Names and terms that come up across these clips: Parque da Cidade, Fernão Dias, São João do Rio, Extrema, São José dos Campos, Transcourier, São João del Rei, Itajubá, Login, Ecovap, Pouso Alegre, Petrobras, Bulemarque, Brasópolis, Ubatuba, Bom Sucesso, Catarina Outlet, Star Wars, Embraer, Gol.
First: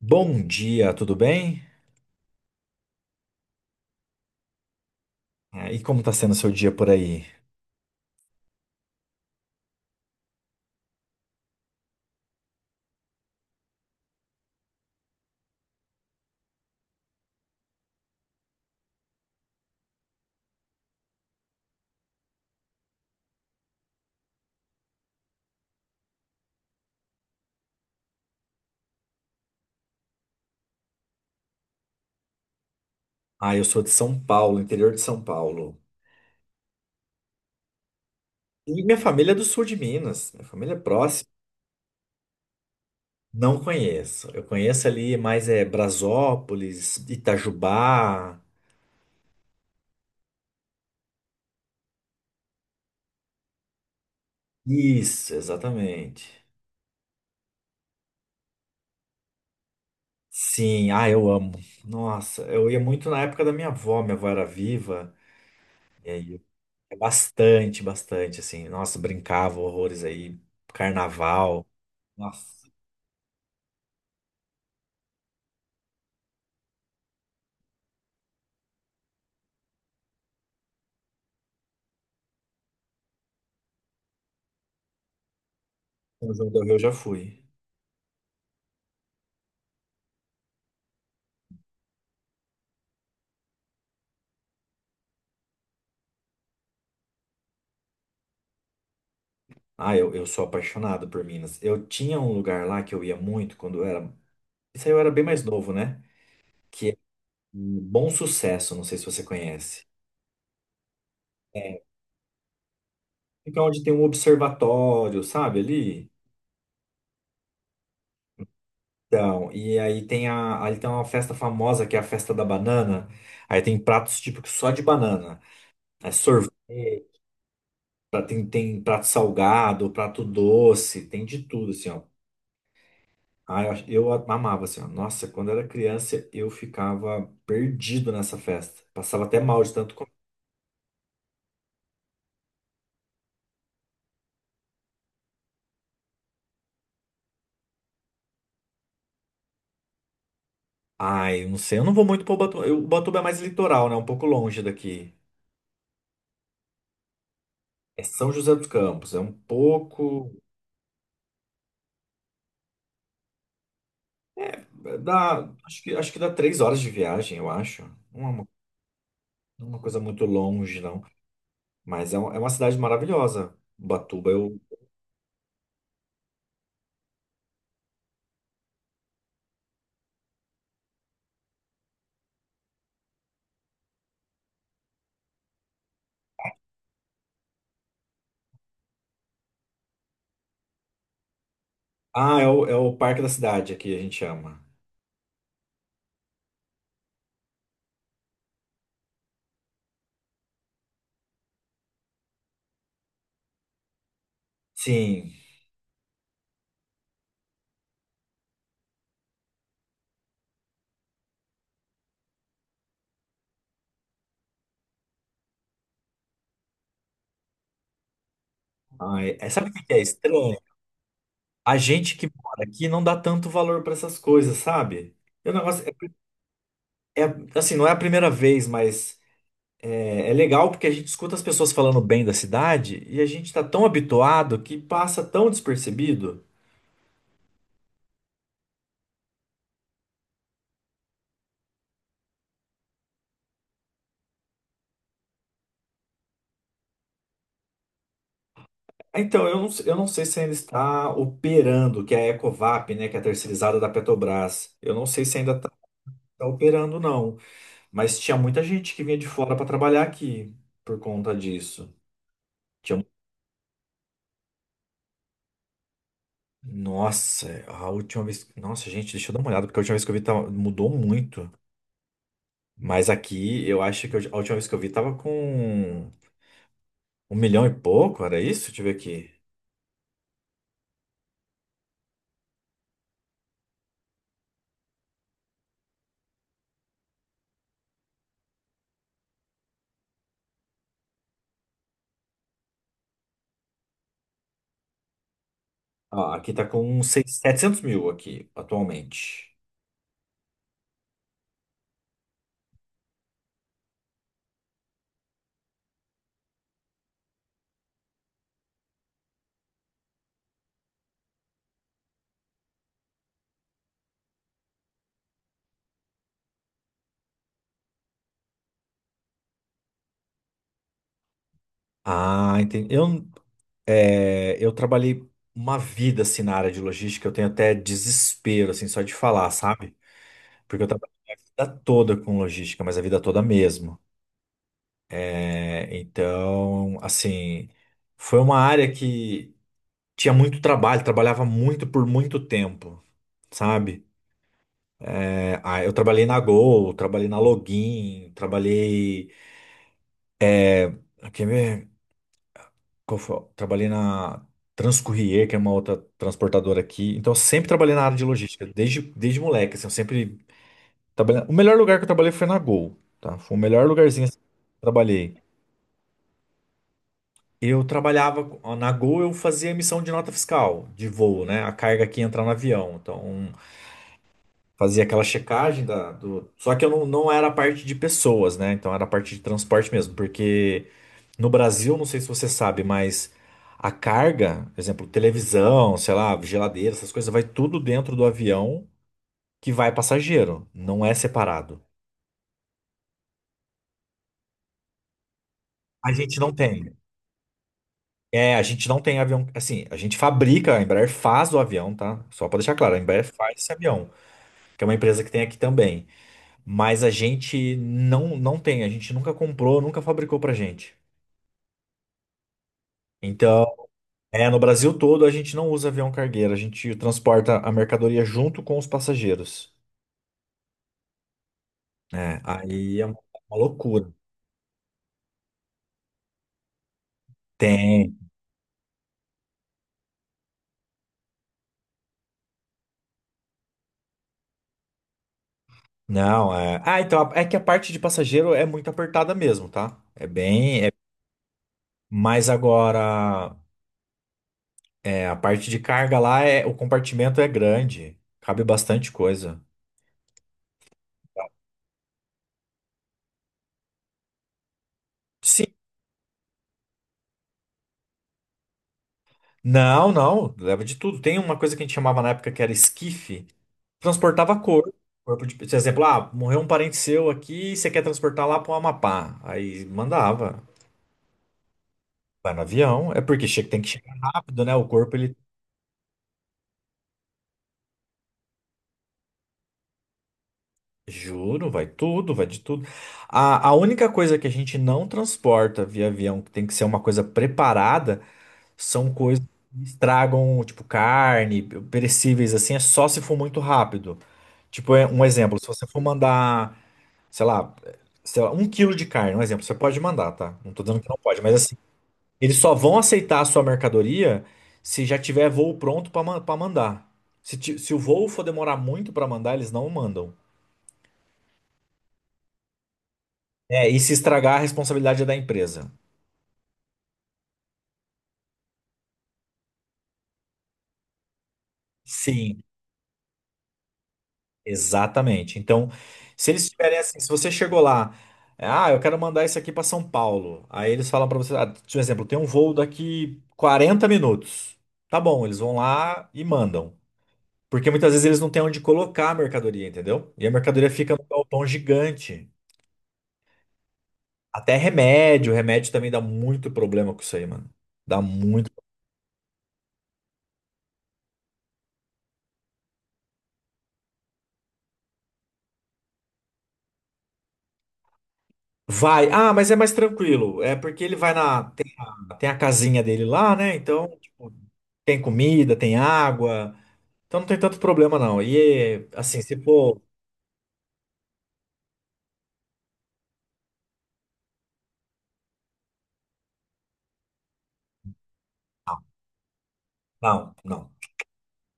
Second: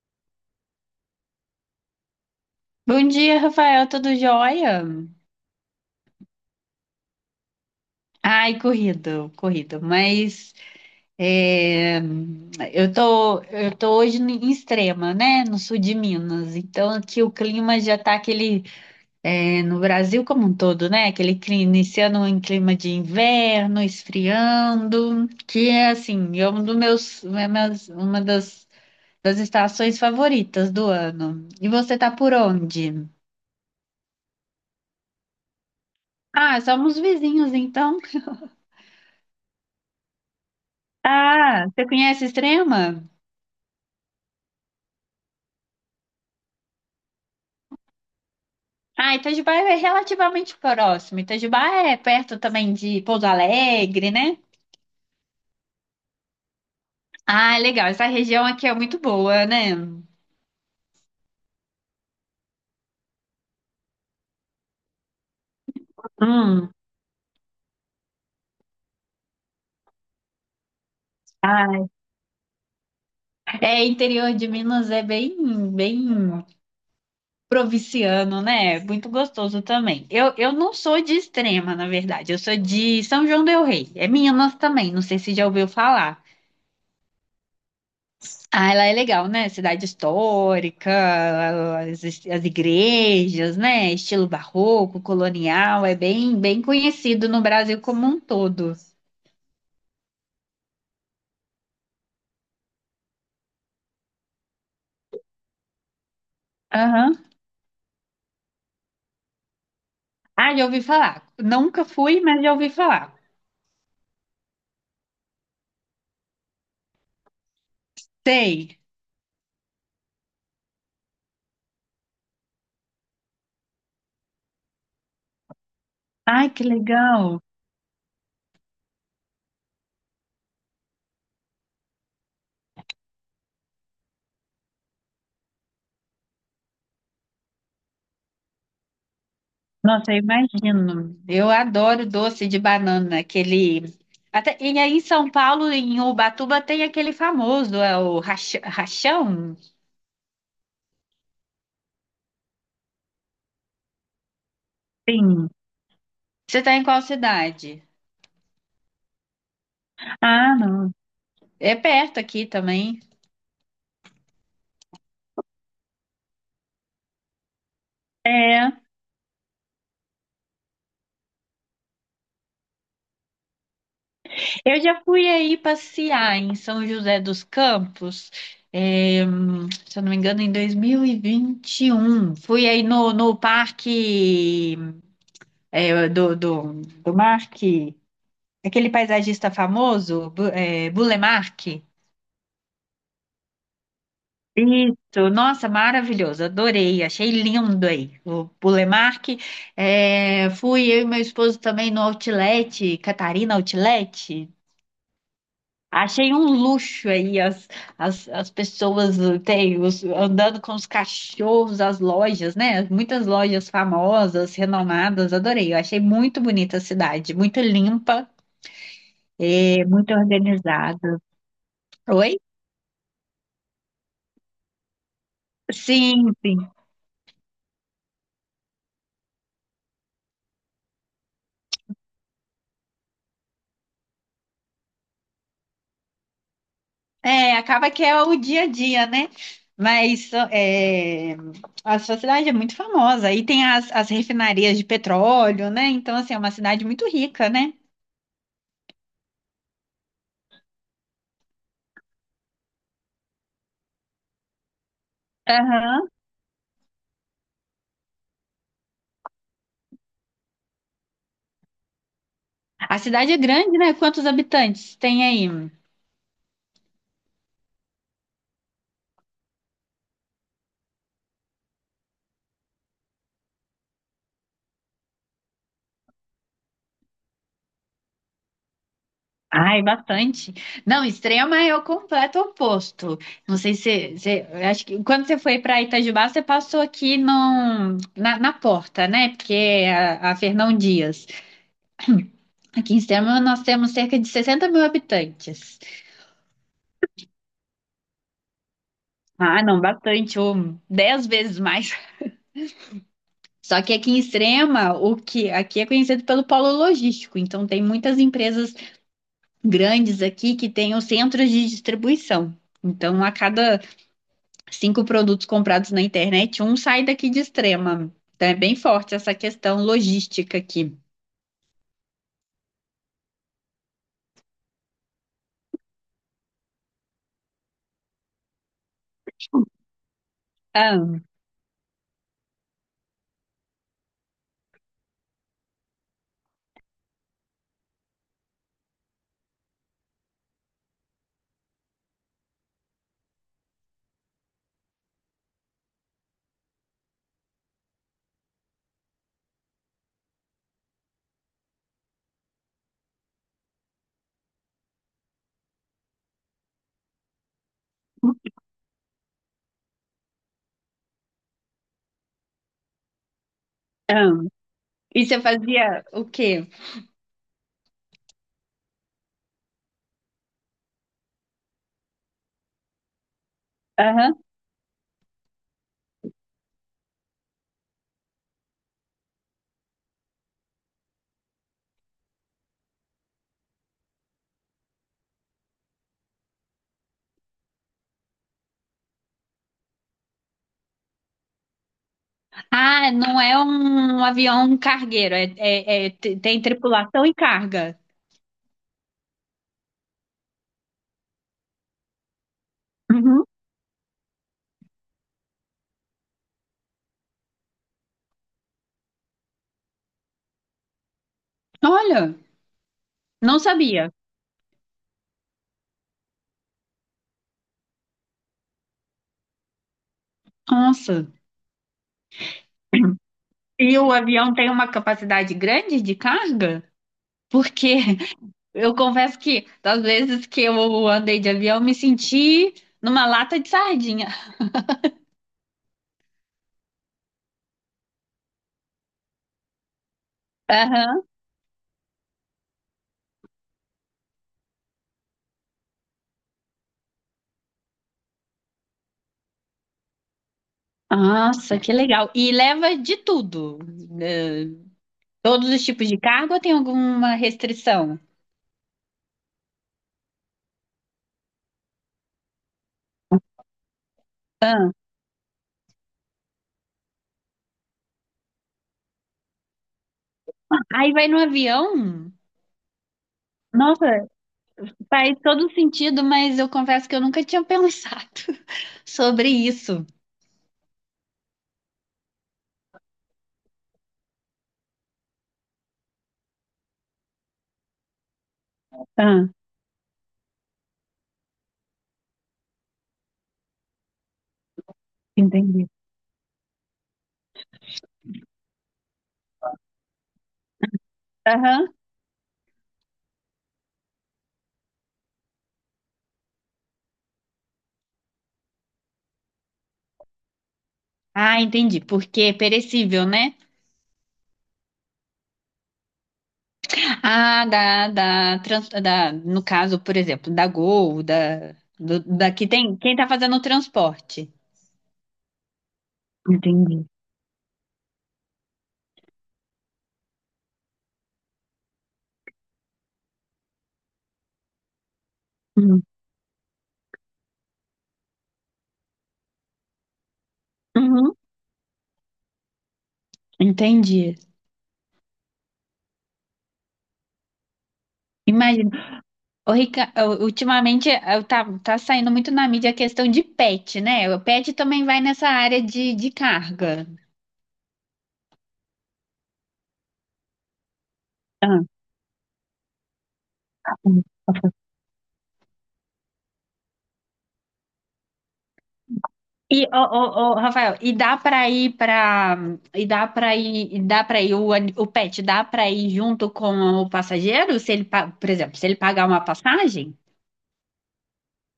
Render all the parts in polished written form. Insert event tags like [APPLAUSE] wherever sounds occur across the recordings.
Bom dia, tudo bem? Bom dia, Rafael, tudo jóia? É, e como está sendo o seu dia por aí? Ai, corrido, corrido, mas é, eu tô hoje em Extrema, né, no sul de Minas, então aqui o clima já tá aquele, no Brasil como um todo, né, aquele clima, iniciando em clima de inverno, esfriando, que é assim, é um dos meus, é meus- uma das estações favoritas do ano. E você tá por onde? Ah, eu sou de São Paulo, interior de São Paulo. Ah, somos vizinhos, então. E minha família é do sul de Minas, minha família é próxima. Ah, você conhece Extrema? Não conheço. Eu conheço ali mais é Brasópolis, Itajubá. Ah, Itajubá é relativamente próximo. Itajubá é perto também de Pouso Alegre, né? Isso, exatamente. Ah, legal. Essa região aqui é muito boa, né? Sim, ah, eu amo. Nossa, eu ia muito na época da minha avó era viva. E aí, eu- Hum. É bastante, bastante, assim. Nossa, brincava horrores aí. Carnaval. Ah, Nossa, é interior de Minas é bem, bem provinciano, né? Muito gostoso também. Eu não sou de Extrema, na verdade. Eu sou de São João del Rei. É Minas também. Não sei se já ouviu falar. São João do Rio eu já fui. Ah, ela é legal, né? Cidade histórica, as igrejas, né? Estilo barroco, colonial, é bem, bem conhecido no Brasil como um todo. Ah, eu sou apaixonado por Minas. Eu tinha um lugar lá que eu ia muito quando eu era. Isso aí eu era bem mais novo, né? Que é Aham. um Bom Sucesso, não sei se você conhece. Ah, já ouvi falar. É, Nunca fui, mas já ouvi falar. fica onde tem um observatório, sabe, ali? Sei. Então, e aí ali tem uma festa famosa que é a festa da banana. Aí tem pratos típicos só de banana. É Ai, que sorvete, legal. Tem prato salgado, prato doce, tem de tudo, assim, ó. Ah, eu amava, assim, ó. Nossa, quando eu era criança, eu ficava perdido nessa festa. Passava até mal de tanto comer. Nossa, eu imagino. Eu adoro doce de banana, aquele. E aí em São Paulo, em Ubatuba, tem aquele famoso, é o rachão? Ai, eu não sei, eu não vou muito pro Ubatuba. Ubatuba é mais litoral, né? É um pouco longe daqui. Sim. Você está em qual cidade? É São José dos Campos, é um pouco... Ah, não. É perto aqui também. Dá, acho que dá 3 horas de viagem, eu acho. Não é uma, não é uma coisa muito longe, não. Mas é uma cidade maravilhosa, Ubatuba. Eu, Eu já fui aí passear em São José dos Campos, se eu não me engano, em 2021. Fui aí no parque do Marque, aquele paisagista famoso, Bulemarque. ah, é o Parque da Cidade aqui, a gente chama. Isso, nossa, maravilhoso, adorei, achei lindo aí o Bulemarque. É, fui eu e meu esposo também no Outlet, Catarina Outlet. Sim. Achei um luxo aí as pessoas andando com os cachorros, as lojas, né? Muitas lojas famosas, renomadas, adorei. Eu achei muito bonita a cidade, muito limpa, Ai, sabe o que que é muito estranho? organizada. A gente que Oi? mora aqui não dá tanto valor para essas coisas, sabe? E o negócio Sim, sim. Assim, não é a primeira vez, mas é legal porque a gente escuta as pessoas falando bem da cidade e a gente está tão habituado que passa tão despercebido. É, acaba que é o dia a dia, né? Mas a sua cidade é muito famosa. E tem as refinarias de petróleo, né? Então, assim, é uma cidade muito rica, né? Então, eu não sei se ainda está operando, que é a Ecovap, né, que é a terceirizada da Petrobras. Eu não sei se ainda está Aham. operando, não. Mas tinha muita gente que vinha de fora para trabalhar aqui por conta disso. A cidade é grande, né? Quantos habitantes tem aí? Nossa, a última vez. Nossa, gente, deixa eu dar uma olhada, porque a última vez que eu vi tava... mudou muito. Mas aqui, eu acho que eu- a última vez que eu vi tava com 1 milhão e pouco, era isso? Deixa eu ver aqui. Ai, bastante. Não, Extrema é o completo oposto. Não sei eu acho que quando você foi para Itajubá, você passou aqui na porta, né? Porque é a Fernão Dias. Aqui em Extrema nós temos cerca de 60 mil habitantes. Ó, aqui tá com 700 mil aqui, atualmente. Ah, não, bastante, ou 10 vezes mais. Só que aqui em Extrema, o que aqui é conhecido pelo polo logístico, então tem muitas empresas grandes aqui que tenham centros de distribuição. Então, a cada cinco produtos comprados na internet, um sai daqui de Extrema. Então, é bem forte essa questão logística aqui. Ah, entendi. Eu trabalhei uma vida assim na área de logística, eu tenho até desespero, assim, só de falar, sabe? Porque eu trabalhei Ah, a vida toda com logística, mas a vida toda mesmo. É, então, assim, foi uma área que tinha muito trabalho, trabalhava muito por muito tempo, sabe? É, ah, eu trabalhei na Gol, trabalhei na Login, trabalhei. Ah, quer ver? Qual foi? Trabalhei na Transcourier, que é uma outra transportadora aqui. Então, eu sempre trabalhei na área de logística, desde moleque, assim, eu sempre trabalhei. O melhor lugar que eu trabalhei foi na Gol, tá? Foi o melhor lugarzinho ah. assim, que eu E trabalhei. você fazia o quê? Eu trabalhava na Gol, eu fazia emissão de nota fiscal de voo, né? A carga que entra no avião. Então, Aham. fazia aquela checagem da, do. Só que eu não, não era a parte de pessoas, né? Então, era a parte de transporte mesmo. Porque no Brasil, não sei se você sabe, mas a carga, por exemplo, televisão, sei lá, geladeira, essas coisas, vai tudo dentro do avião que vai passageiro. Não é separado. Ah, não é um avião cargueiro, A gente não tem tem. tripulação e carga. É, a gente não tem avião. Assim, a gente fabrica, a Embraer faz o avião, tá? Só pra deixar claro, a Embraer Uhum. faz esse avião. Que é uma empresa que tem aqui também. Mas a gente não tem, a gente nunca comprou, nunca fabricou pra gente. Olha, não Então, sabia. No Brasil todo a gente não usa avião cargueiro, a gente transporta a mercadoria junto com os passageiros. Nossa. É, aí é uma E o loucura. avião tem uma capacidade grande de carga? Porque Tem. eu confesso que das vezes que eu andei de avião, eu me senti numa lata de sardinha. Não, é. Ah, então é que a parte de passageiro é muito apertada mesmo, tá? É bem. É... Aham. Mas agora, é, a parte de carga lá é o compartimento é grande, cabe bastante coisa. Nossa, que legal. E leva de tudo. eh, Todos os tipos de cargo ou tem alguma restrição? Não, não, leva de tudo. Tem uma coisa que a gente chamava na época que era esquife, transportava Ah, corpo. Corpo de, por exemplo, ah, morreu um parente seu aqui, você quer transportar lá para o Amapá. Aí mandava, aí vai no avião? vai no avião, é porque tem que chegar Nossa, rápido, né? O corpo, ele, faz todo sentido, mas eu confesso que eu nunca tinha pensado [LAUGHS] sobre isso. juro, vai tudo, vai de tudo. A única coisa que a gente não transporta via avião, que tem que ser uma coisa preparada, são coisas Ah, que estragam, tipo carne, perecíveis, assim, é só se for muito rápido. Tipo, é um exemplo, se você entendi. for mandar. sei lá, sei lá, 1 quilo de carne, um exemplo, você pode mandar, tá? Não tô dizendo que não pode, mas assim, Aham. eles só vão aceitar a sua mercadoria se já tiver voo pronto pra mandar. Se o voo for demorar muito pra mandar, eles não mandam. Ah, entendi. Porque é perecível, né? É, e se estragar, a responsabilidade é da empresa. Ah, no caso, por exemplo, da Gol, da, do, da Sim, que tem, quem tá fazendo o transporte. exatamente. Então, se eles tiverem Entendi. assim, se você chegou lá, ah, eu quero mandar isso aqui pra São Paulo. Aí eles falam pra você, ah, por exemplo, tem um voo daqui 40 minutos. Tá bom, eles vão Hum. lá e mandam. Porque muitas vezes eles não têm onde colocar a mercadoria, entendeu? E a mercadoria fica num Uhum. galpão gigante. Entendi. Até remédio, remédio também dá muito problema com isso aí, mano. Dá muito. Imagino. Ô, Rica, ô, ultimamente tá saindo muito na mídia a questão de pet, né? O pet também vai nessa área de carga. Vai. Ah, mas é mais tranquilo. É porque ele vai na. Ah, Tem, tem a casinha dele lá, né? tá Então, bom. tipo, tem comida, tem água. Então não tem tanto problema, não. E assim, se E ô, for. ô, ô, Rafael, e dá pra ir pra. e dá para ir o pet, dá pra ir junto com o passageiro, se ele, por exemplo, se ele pagar uma passagem? Não, não.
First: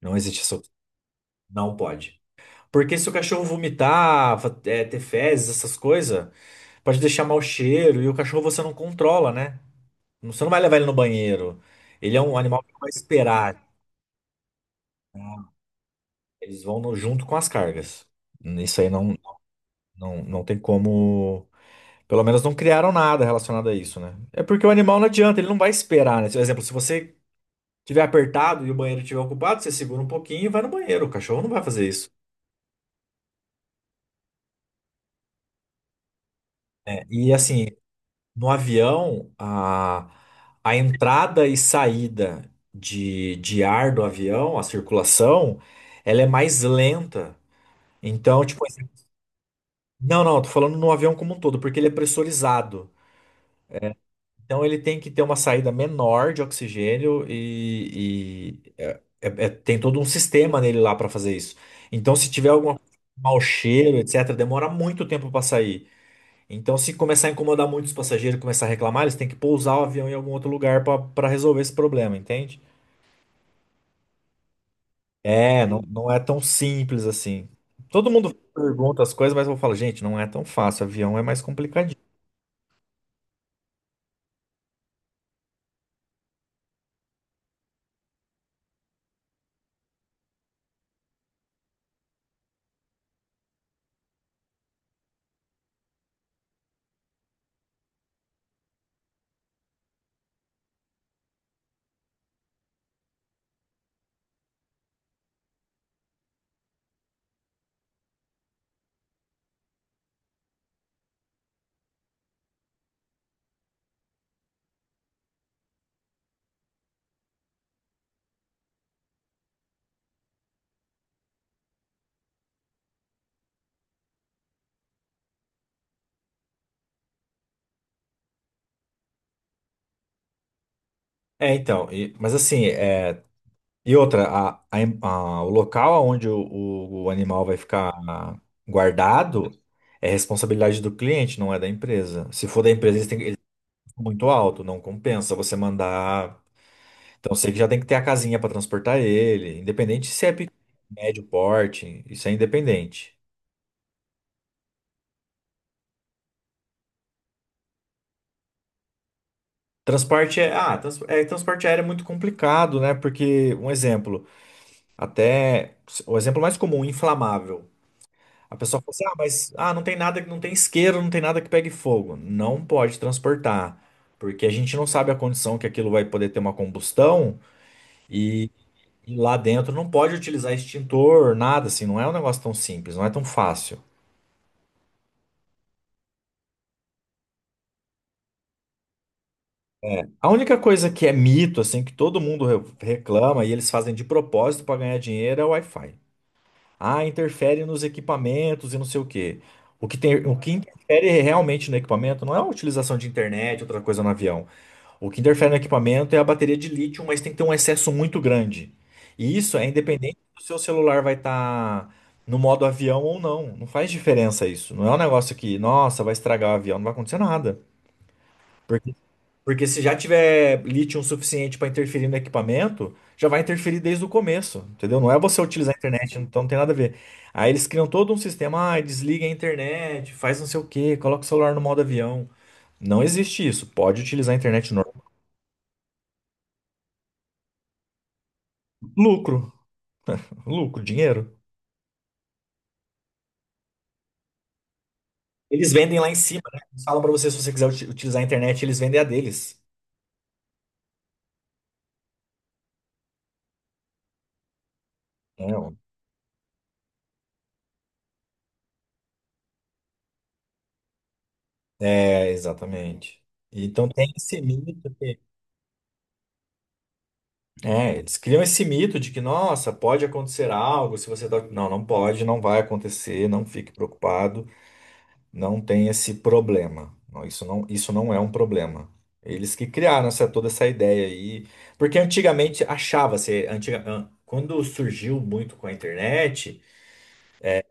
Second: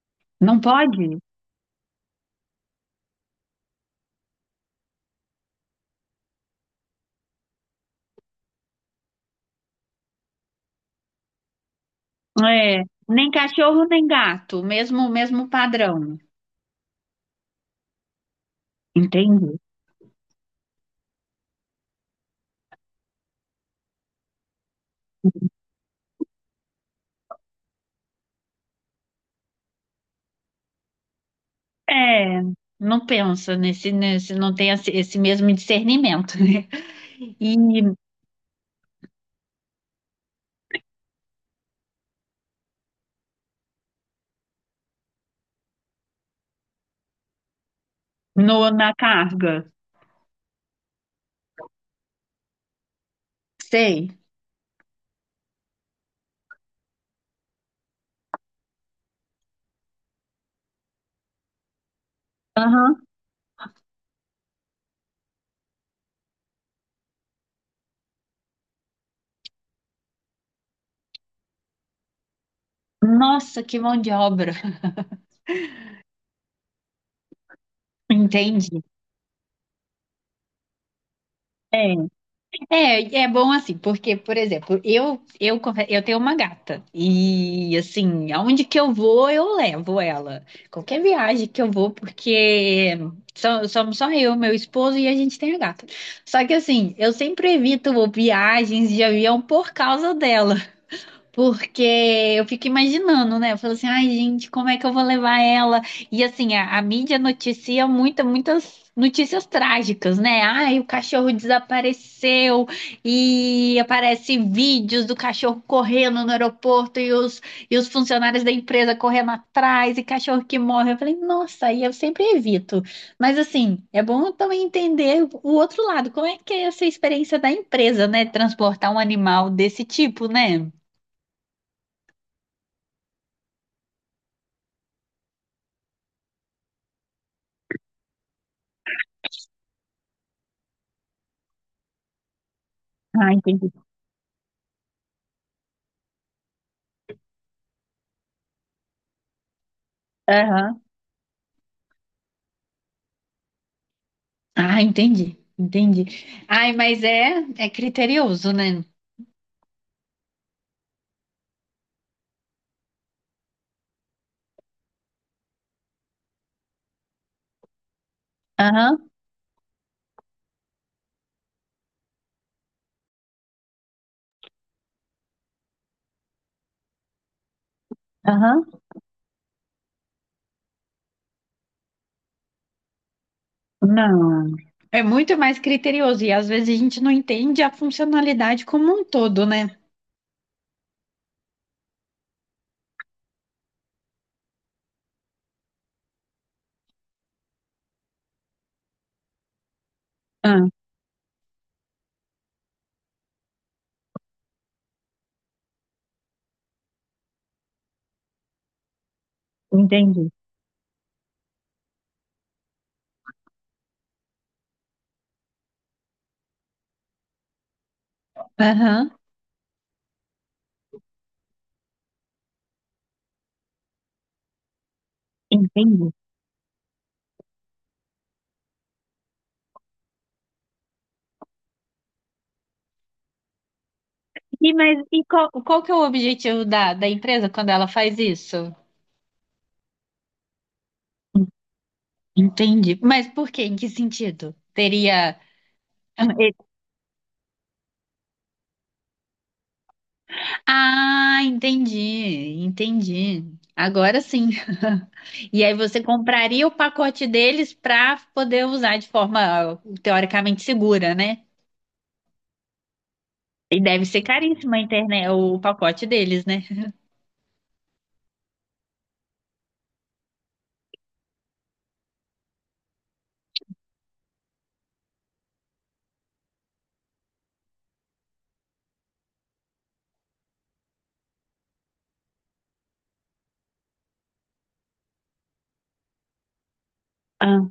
Não existe Não isso. pode? Não pode. Porque se o cachorro vomitar, é, ter fezes, essas coisas. Pode deixar mau cheiro e o cachorro você não controla, né? Você não vai levar ele no banheiro. Ele é um animal que não É, vai nem esperar. cachorro nem gato, mesmo mesmo Né? padrão. Eles vão junto com as cargas. Isso aí não, Entende? não, não tem como. Pelo menos não criaram nada relacionado a isso, né? É porque o animal não adianta, ele não vai esperar, né? Por exemplo, se você tiver apertado e o banheiro estiver ocupado, você segura um pouquinho e vai no banheiro. O cachorro não vai fazer isso. É, não pensa nesse não tem esse mesmo discernimento, né? Né? E E assim, no avião, a entrada e saída de ar do avião, a circulação, ela é mais lenta. Então, no tipo, assim, na carga. Não, tô falando no avião como um todo, porque ele é pressurizado. Sei. Então, ele tem que ter uma saída menor de oxigênio e tem todo um sistema nele lá para fazer isso. Então, se tiver algum Aham. mau cheiro, etc., demora muito tempo para sair. Então, se começar a incomodar muito os passageiros, começar a reclamar, eles têm que pousar o avião em algum outro lugar para resolver esse problema, entende? Nossa, que mão de obra. [LAUGHS] É, não, não é tão simples assim. Todo mundo Entendi. pergunta as coisas, mas eu falo, gente, não é tão fácil, avião é mais complicadinho. É, é bom assim, porque, por exemplo, eu tenho uma gata e, assim, aonde que eu vou, eu levo ela. Qualquer viagem que eu vou, porque somos só eu, meu esposo e a gente tem a gata. Só que, assim, eu sempre evito viagens de avião por causa dela. Porque eu fico imaginando, né? Eu falo assim, ai, gente, como é que eu vou levar ela? E assim, a mídia noticia muitas notícias trágicas, né? Ai, o cachorro desapareceu e aparece vídeos do cachorro correndo no aeroporto e os funcionários da empresa correndo atrás e cachorro que morre. Eu falei, nossa, aí eu sempre evito. Mas assim, é bom também entender o outro lado, como é que é essa experiência da empresa, né? Transportar um animal desse tipo, né? É, então, mas assim, é, e outra, o local onde o, o animal vai ficar guardado é responsabilidade do cliente, não é da empresa. Se for da empresa, Ah, eles entendi. têm muito alto, não compensa você mandar. Então sei que já tem que ter a casinha para transportar ele, independente se é pequeno, Aham. médio porte, isso é independente. Ah, entendi. Entendi. Ai, mas é criterioso, né? Transporte é, ah, transporte aéreo é muito complicado, né? Porque um exemplo, até o exemplo mais comum, inflamável. A pessoa fala assim: Aham, "Ah, mas ah, não tem nada, não tem isqueiro, não tem nada que pegue fogo". Não pode transportar, porque a gente não sabe a condição que aquilo vai poder ter uma combustão e aham. Lá dentro não pode utilizar extintor, nada assim, não é um negócio tão simples, não é tão fácil. Não. É muito mais criterioso. E às vezes a gente não entende a funcionalidade como um todo, né? A única coisa que é mito, assim, que todo mundo reclama e eles fazem de propósito para ganhar dinheiro é o Wi-Fi. Ah, interfere nos equipamentos e não sei o quê. O que tem, o que Ah, interfere realmente no equipamento não é a utilização de internet, outra coisa no avião. O que interfere no equipamento é a bateria de lítio, mas tem que ter um excesso muito grande. E isso é independente entendi. do seu celular vai estar no modo avião ou não. Não faz diferença isso. Não é um negócio que, nossa, vai estragar o avião, não vai acontecer nada. Aham, Porque se já tiver lítio suficiente para interferir no equipamento, já vai interferir desde o começo, entendeu? Não é você utilizar a entendi. internet, então não tem nada a ver. Aí eles criam todo um sistema, ah, desliga a internet, faz não sei o quê, coloca o celular no modo avião. Não existe isso. Pode utilizar a internet Mas normal. e qual que é o objetivo da empresa quando ela faz isso? Lucro, lucro, dinheiro. Entendi. Mas por quê? Em que sentido? Teria. Eles vendem lá em cima, né? Eles falam para você, se você quiser utilizar a internet, eles vendem a deles. Ah, entendi, entendi. Agora sim. [LAUGHS] E aí Não. você compraria o pacote deles para poder usar de forma teoricamente segura, né? É, exatamente. E Então deve tem ser esse caríssimo a mito. internet, o pacote deles, né? É, eles criam esse mito de que, nossa, pode acontecer algo se você tá... Não, não pode, não vai acontecer, não fique preocupado, não tem esse problema. Não, isso não, isso não é um problema. Eles que criaram essa, toda essa ideia aí. Porque antigamente achava-se, quando surgiu muito com a internet, Ah,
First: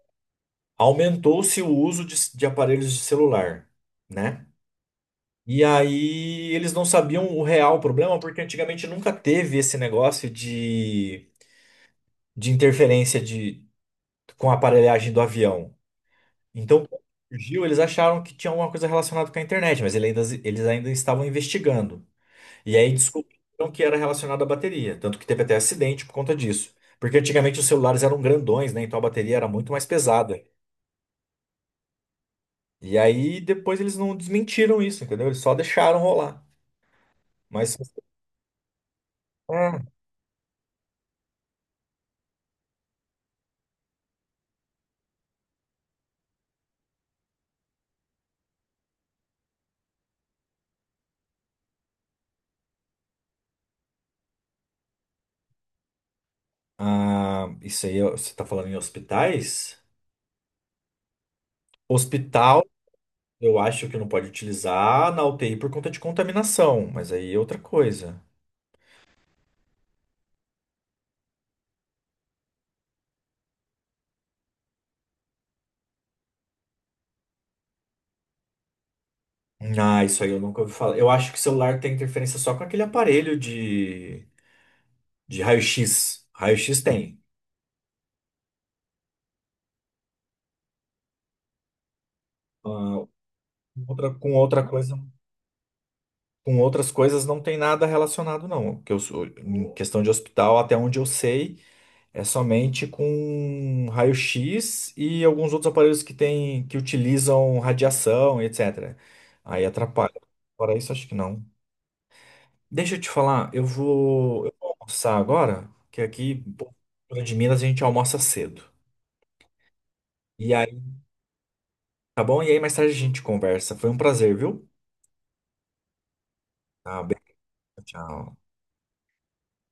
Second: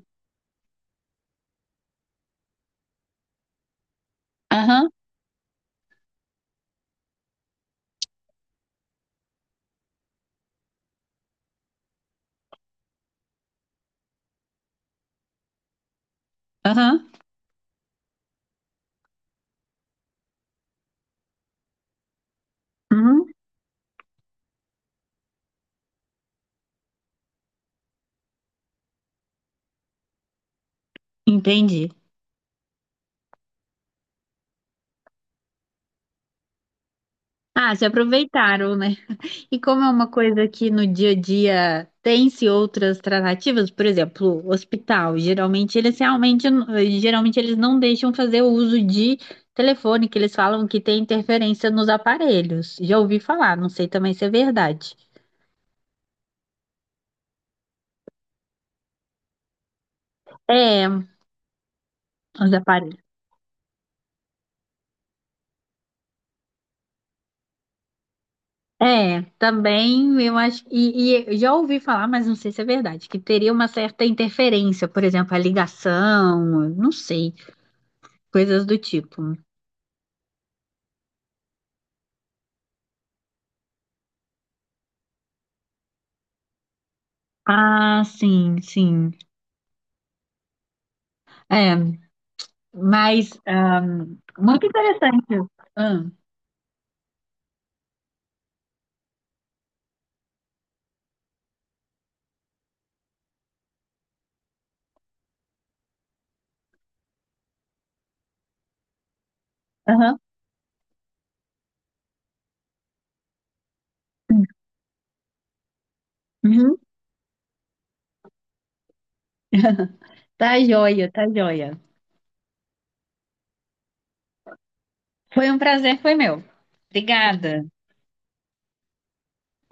aumentou-se o uso de aparelhos de celular, né? aham, E aí eles não sabiam o real problema, porque antigamente nunca teve esse negócio de interferência com a aparelhagem do avião. Então, aham, quando surgiu, eles acharam que tinha alguma coisa relacionada com a internet, mas eles ainda estavam investigando. E aí uhum, descobriram que era relacionado à bateria, tanto que teve até acidente por conta disso. Porque antigamente os celulares eram grandões, né? Então a bateria era muito mais pesada. entendi. E aí depois eles não desmentiram isso, entendeu? Eles só deixaram rolar. Ah, Mas se aproveitaram, né? E é, como é uma coisa que no dia a dia tem-se outras tratativas, por exemplo, hospital, geralmente eles não deixam fazer o uso de telefone, que eles falam que tem interferência nos aparelhos. Já ouvi falar, não sei também se é verdade. ah, isso aí ó, você tá falando em hospitais? É, os Hospital, aparelhos. eu acho que não pode utilizar na UTI por conta de contaminação, mas aí é outra coisa. É, também eu acho, e eu já ouvi falar, mas não sei se é verdade, que teria uma certa interferência, por exemplo, a ligação, não sei, coisas do tipo. Ah, isso aí eu nunca ouvi falar. Eu acho que o celular tem interferência só com aquele aparelho de raio-x. Raio-x tem. Ah, sim, sim. É. Ah, Mas outra, com muito outra coisa, interessante. Ah, com outras coisas não tem nada relacionado, não. Que eu, em questão de hospital, até onde eu sei, é somente com raio-x e alguns outros aparelhos que tem, que utilizam radiação, etc. Aí atrapalha. aham. Fora isso, acho que não. Deixa eu te falar, eu vou almoçar agora, que aqui, pô, Uhum. fora de Minas, a gente almoça cedo. E Tá aí, joia, tá joia. tá bom? E aí mais tarde a gente conversa. Foi um prazer, viu? Foi um prazer, foi meu. Tá bem, Obrigada. tchau.